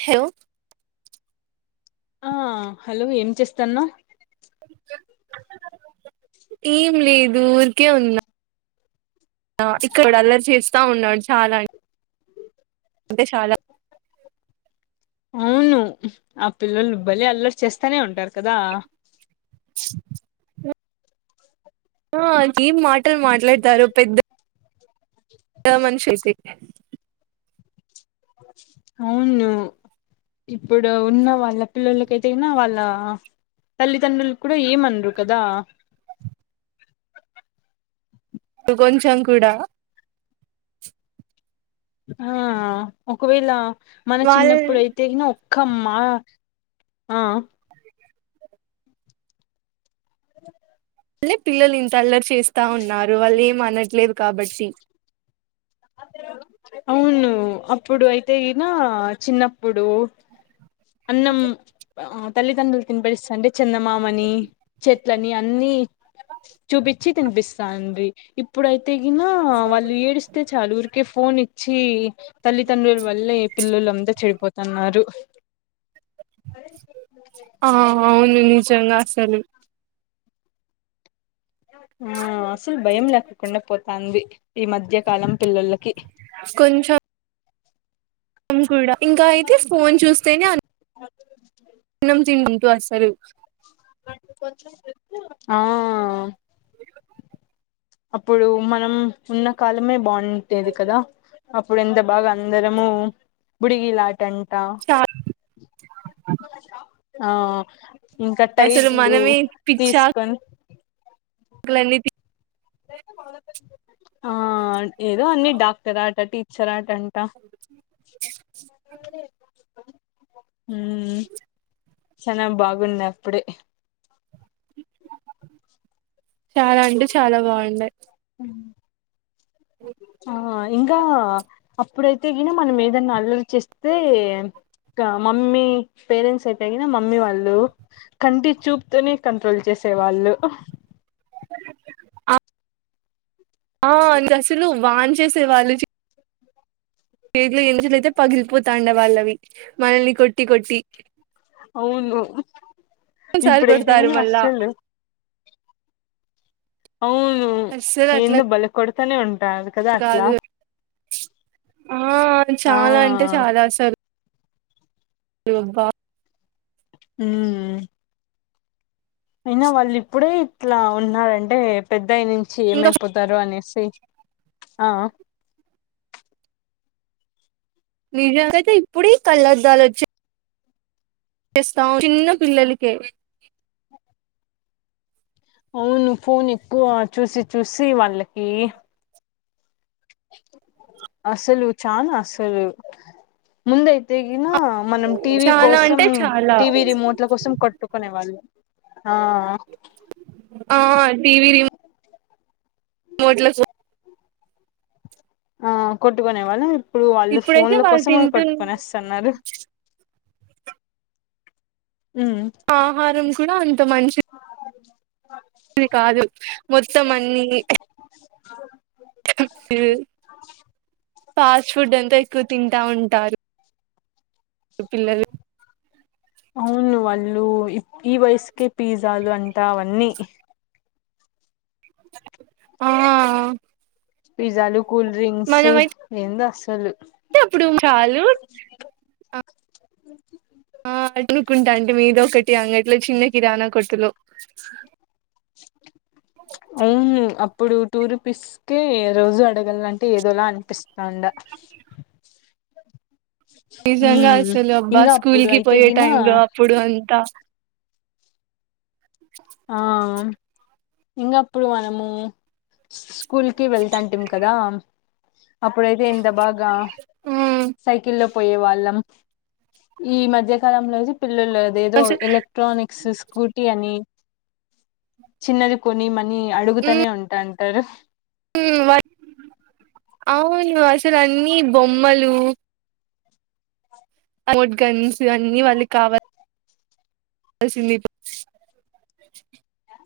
Hello ఆ hello ఏం చేస్తాన్నాన్? ఏం లేదు ఊరికే ఉన్నా ఇక్కడ అలా చేస్తా ఉన్నాడు చాలా అ అంటే చాలా అవును ఆ పిల్లలు బలె అల్లరి చేస్తానే ఉంటారు కదా. [inaudible] ఆ ఏం మాటలు మాట్లాడతారు పెద్ద హలో మనసెస్తి అవును ఇప్పుడు ఉన్న వాళ్ళ పిల్లలకైతేనా వాళ్ళ తల్లిదండ్రులు కూడా ఏమనరు కదా. [inaudible] డు కొంచెం కూడా ఆ ఒకవేళ మన వాళ్ళే చిన్నప్పుడుయితేగిన క్కమ్మా ఆ హలో లె పిల్లలు ఇంత అల్లరు చేస్తా ఉన్నారు. వాళ్ళు ఏం అనట్లేదు కాబట్టి అవును అప్పుడు అయితే ఈనా చిన్నప్పుడు అన్నం బహప్ తల్లిదండ్రులు తినపడిస్తా అంటే చిన్నమామని, చెట్లని అన్ని చూపించి తినిపిస్తాండ్రి ఇప్పుడైతే తెగినా వాళ్ళు ఏడిస్తే చాలు ఊరికే ఫోన్ ఇచ్చి తల్లిదండ్రుల వల్లే పిల్లలంతా చెడిపోతున్నారు ఆహ అవును నిజంగా అసలు ఆ అసలు భయం లేక్కకుండా పోతంది ఈ మధ్యకాలం పిల్లలకి కొంచం మ్ కూడా ఇంకా అయితే ఫోన్ చూస్తేనే అ అన్నం తింటూ వస్సరు ఆ వెళ్లకు అప్పుడు మనం ఉన్న కాలమే బా ఉ టేది కదా అప్పుడు ఎంత బాగా అందరము బుడిగిలా టంటా చాలా ఆ ఇంకా అసలు టైర్లు మనమే తీసుకొని క్లణితి ఆ ఏదో అన్ని డాక్టర్ ఆట, టీచర్ ఆట డంటా ఉ చానా బాగుంది అప్పుడే చాలా అంటే చాలా బాగుండాయ్ ఆహ ఇంగా అప్ ఇప్పుడైతే ఈనా మనం ఏదైనా అల్లరి చేస్తే గా మమ్మీ పేరెంట్స్ అయితేయిగిన మమ్మీ వాళ్ళు కంటి చూపుతోనే కంట్రోల్ చేస్ తె వాళ్ళు ఆ అంది అసలు వాన్ చేసేవాళ్ళు పేట్లు ఎంచలయితే పగిలిపోతాండ వాళ్ళవి మనల్ని కొట్టి కొట్టి అవును సారి ఇప్పుడైతే కొడతారు గానీ మళ్ళా అస్సలు అవును అస్సలు అట్లా నిన్ను బాలే కొడతనేే ఉంటు టాది కాదే అట్లా కాదు ఆ ఆ చాలా ఇవ్వ ఉ అయినా వాళ్ళు ఇప్పుడే ఇట్లా ఉన్నారంటే పెద్దయ్య నుంచి ఇంకా ఏమైపోతారు అనేసి ఆ నిజంగాయితే ఇప్పుడే కళ్ళద్దాలు వచ్చాయి చేస్తాం చిన్న పిల్లలకే అవును ఫోన్ ఎక్కువ చూసి చూసి వాళ్ళకి అసలు చానా అసలు ముందై తెగినా మనం టీవీ చాలా కోసం అంటే చాలా టీవీ రిమోట్ల కోసం కట్టుకునే వాళ్ళం ఆ ఆ టివీ రిమోట్ మోట్ల సు ఆ కొట్టుకునే వాళ్ళం ఇప్పుడు వాళ్ళు ఇప్పుడైతే ఫోన్ల వాళ్ళు కోసం తింటున్న కొట్టుకునొస్తున్నారు ఉమ్ ఆహారం కూడా అంత మంచి ఇది కాదు మొత్తం అన్నీ [inaudible] [unintelligible] పిల్లలు అవును వాళ్ళు ఈ వయసుకే పిజ్జాలు అంటా అవన్నీ ఆ పిజ్జాలు కూల్ డ్రింక్స్ మనమైతే ఏంది అసలు [inaudible] అప్పుడు చాలు ఆ అనుకుంటా ఆంటీ మీదోకటి అంగట్లో చిన్న కిరాణా కొట్టులో అవును ఆ ఇప్పుడు టూ రూపీస్ కే రోజు అడగలంటే ఏదోలా అనిపిస్తాండ అ నిజంగా ఉమ్ అసలు అబ్బా ఇంగ స్కూల్ అప్పుడు కి అయితే పోయే గిన టైంలో అప్పుడు అంతా ఇంగప్పుడు మనము స్కూల్ కి వెళ్తాంటిమి కదా అప్పుడైతే ఇంత బాగా ఉమ్ సైకిల్ లో పోయే వాళ్ళం ఈ మధ్యకాలంలో పిల్లలు అది ఏదో అసలు ఎలక్ట్రానిక్స్ స్కూటీ అని చిన్నది కొనీ మనీ అడుగుతానే ఉంటా ఉంటారు [unintelligible] మోట్ గన్స్ అన్నీ వాళ్ళకి కావాలి [inaudible]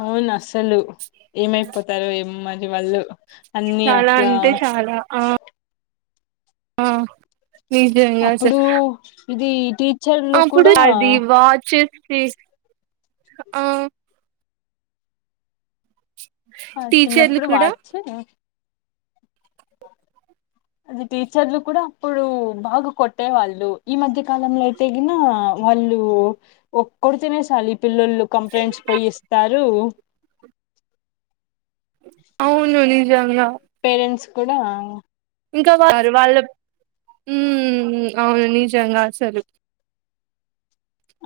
అవును అసలు ఏమైపోతారో ఏమో మరి వాళ్ళు అన్నీ చాలా అట్లా అంటే చాలా ఆ ఆ నిజంగా అస్స అప్పుడు ఇది ఇది [unintelligible] [inaudible] ఆ టీచర్లు చిన్నప్పుడు కూడా వార్చినే [inaudible] అది టీచర్లు కూడా అప్పుడు బాగా కొట్టే వాళ్ళు ఈ మధ్య కాలంలో అయితే గిన వాళ్ళు ఒక్కడు తిన్నేసాలు ఈ పిల్లోలు కంప్లైంట్స్ పోయి ఇస్తారు అవును నిజం గా పేరెంట్స్ కూడా యూ అవును నిజంగా అసలు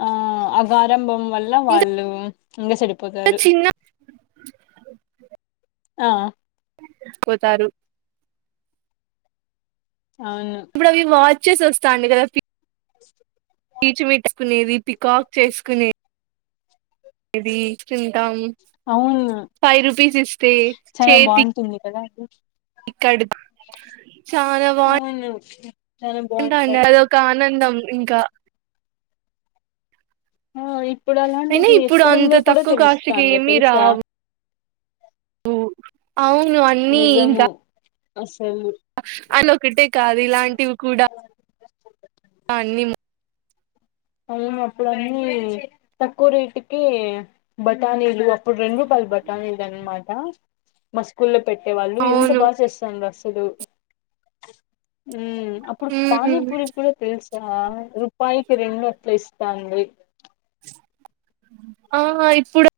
ఆ ఆగారాభం వల్ల ఇంకా వాళ్ళు ఇంకా చెడిపోతారు చిన్న ఆ పోతారు అవును ఇప్పుడు అవి వాచెస్ వస్తాండా కదా ఫీ [inaudible] పీచు మిఠాయి నీది పీకాక్ చేసుకోనే ఇది తింటాం అవును ఫైవ్ రుపీస్ ఇస్తే చాలా చేతి బాగుంటుంది కదా అది చాలా బాన్ అవును చాలా బాగుంటాయి అదొక ఆనందం ఇంకా ఆ ఇప్పుడు అయినా అలాంటిది ఇప్పుడు అంత ఎక్కడుందో కూడా తక్కువ కాస్ట్ కి తెలుస్తానలే ఏమి తెలుసా రావు అవును అన్నీ నిజము ఇంకా అసలు అన్ని ఒక్కటే కాదు ఇలాంటివి కూడా అన్ని అ అప్పుడు అన్నీ తక్కువ రేటుకే బటానీలు అప్పుడు రెండు రూపాయల బటానీలు అన్నమాట మా స్కూల్లో పెట్టేవాళ్ళు ఎంత అవును బాగా చేస్తున్నారు అసలు యూ అప్పుడు హ్మ్ పానీపూరి కూడా తెలుసా రూపాయికి రెండు పేస్ తాంది ఆహా ఇప్పుడు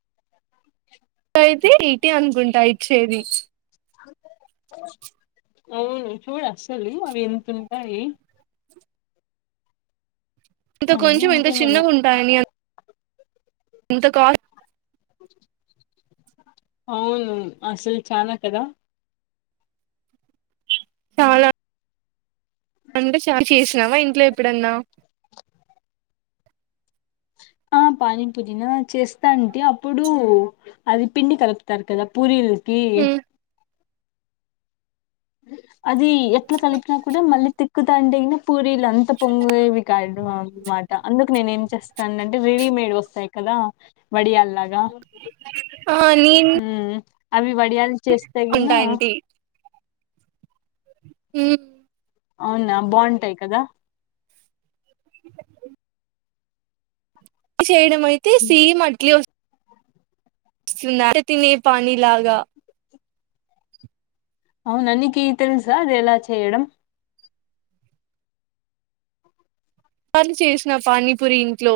అయితే ఇటీ అనుకుంటా ఇచ్చేది అవును చూడు అసలు అవి ఎంత ఉంటాయి ఇంత అన్నీ కొంచెం ఇంత అంతేనేమో చిన్నగా ఉంటాయని ఇంత కా [inaudible] అవును అసలు చానా కదా చాల అంటే చానా చేసినావా ఇంట్లో ఎప్పుడన్నా [inaudible] పానీ పూరి నా చేస్తాంటి అప్పుడు అది పిండి కలుపుతారు కదా పూరీలు కీ ఉమ్ అది ఎట్ల కలిపినా కూడా మళ్ళీ తిక్కుతుంటేగిన పూరీలు అంత పొంగేవి [unintelligible] మాట అందుకు నేనేం చేస్తానంటే రెడీమేడ్ వస్తాయి కదా వడియాల్లాగా ఆ నేను ఉహ్మ్ అవి వడియాలు చేస్తే గిన ఉంటా ఉ అవునా బాగుంటాయి కదా చేయడం అయితే సీమ్ అట్లే వస్ [unintelligible] తినీ పాణి లాగా అవునా నీకి తెలుసా అది ఎలా చేయడం కానీ చేసిన పానీ పూరి ఇంట్లో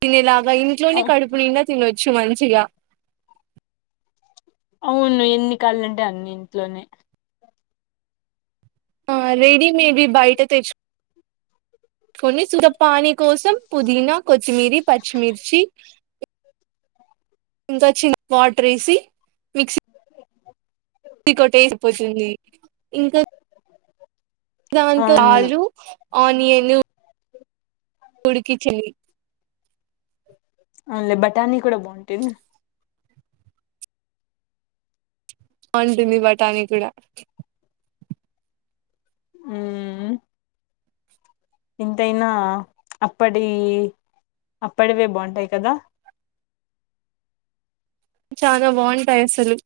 తినేదాకా ఇంట్లోనే అవ్- కడుపునిండా తినొచ్చు మంచిగా అవును ఎన్ని కాల్ అంటే అన్ని ఇంట్లోనే ఆ రెడీ మేడ్ ది బయట తెచ్చు కొన్ని సుధప్ పానీ కోసం పుదీనా కొత్తిమీరీ పచ్చిమిర్చి ఇంకా చిన్ వాటర్ ఏసీ మిక్స్ [inaudible] మీకోటేసి పోసింది ఇంకా దాంతో అవును ఆలు ఆనియన్ ఉడికించండి అ బఠానీ కూడా బాగుంటుది బాగుంటుంది బఠానీ గూడా ఉమ్ హూ ఎంతైనా అప్పటి అప్పటివే బాగుంటాయి కదా చానా బాగుంటాయి అసలు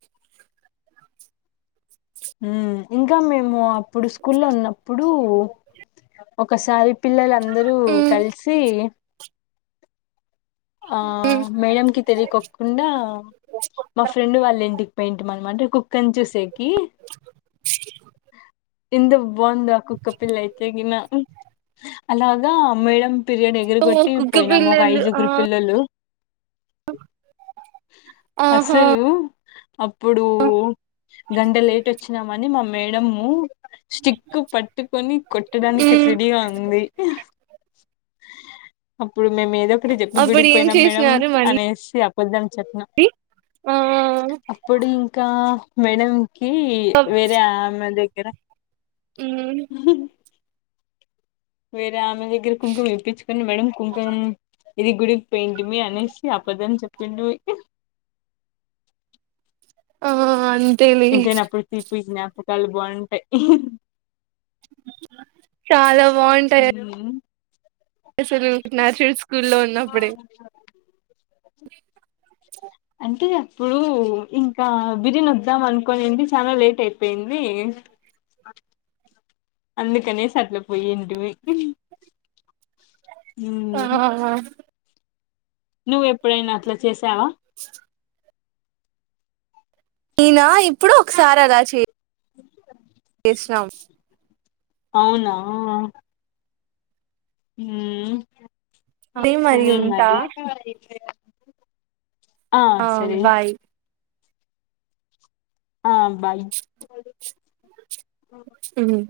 ఉమ్ ఇంకా మేము అప్పుడు స్కూల్ లో ఉన్నప్పుడు ఒకసారి పిల్లలందరూ మ్మ్ కలిసి ఆ మ్మ్ మేడంకిి తెలియకోకుండా మా ఫ్రెండ్ వాళ్ళ ఇంటికి పోయి ఉంటిమి అన్నమాట కంచు సేకి ఇందు బాగుందా ఆ కుక్కపిల్ల అయితే గిన అలాగా మేడం పీరియడ్ ఎగర ఓ గొట్టి కుక్క పోయినాము ఒక పిల్లలు ఆ ఐదుగురు పిల్లలు ఆహా అసలు అప్పుడు గంట లేట్ వచ్చినామని మా మేడము స్టిక్ పట్టుకొని కొట్టడానికి మ్మ్ రెడీగా ఉంది అప్పుడు మేము ఏద అప్పుడు ఏం గుడికిపోయినాం మేడం చేసినారు మళ్ళీ అనేసి అబద్దాం చెప్పిన ఆ అప్పుడు ఇంకా మేడం కి వేరే ఆమె దగ్గర మ్మ్ వేరే ఆమె దగ్గర కుంకుం ఇప్పించుకొని మేడం కుంకుం ఇది గుడికి పెయింటి మీ అనేసి అబద్దం చెప్పిండు ఆ అం ఇంతైన అప్పుడు తీపి జ్ఞాపకాలు బాగుంటాయి చాలా బాగుంటాయి అసలు న్యాచ్ రేల్స్ అంతేగా ఇప్పుడు ఇంకా బిరీనీ వద్దాం అనుకోనేది చాలా లేట్ అయిపోయింది అ [inaudible] అందు కనేసి అట్ల పోయింటిమి ఆ [unintelligible] నువ్వ ఎప్పుడైనా అట్లా చేసావా [inaudible] [inaudible] ఈయనా ఇప్పుడు ఒకసారి అలా చెయ చేసినం అవునా ఉమ్ అదే సరే ఉంటా మరి ఆ సరే ఆ బాయ్ ఉమ్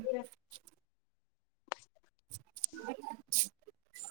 అ [inaudible]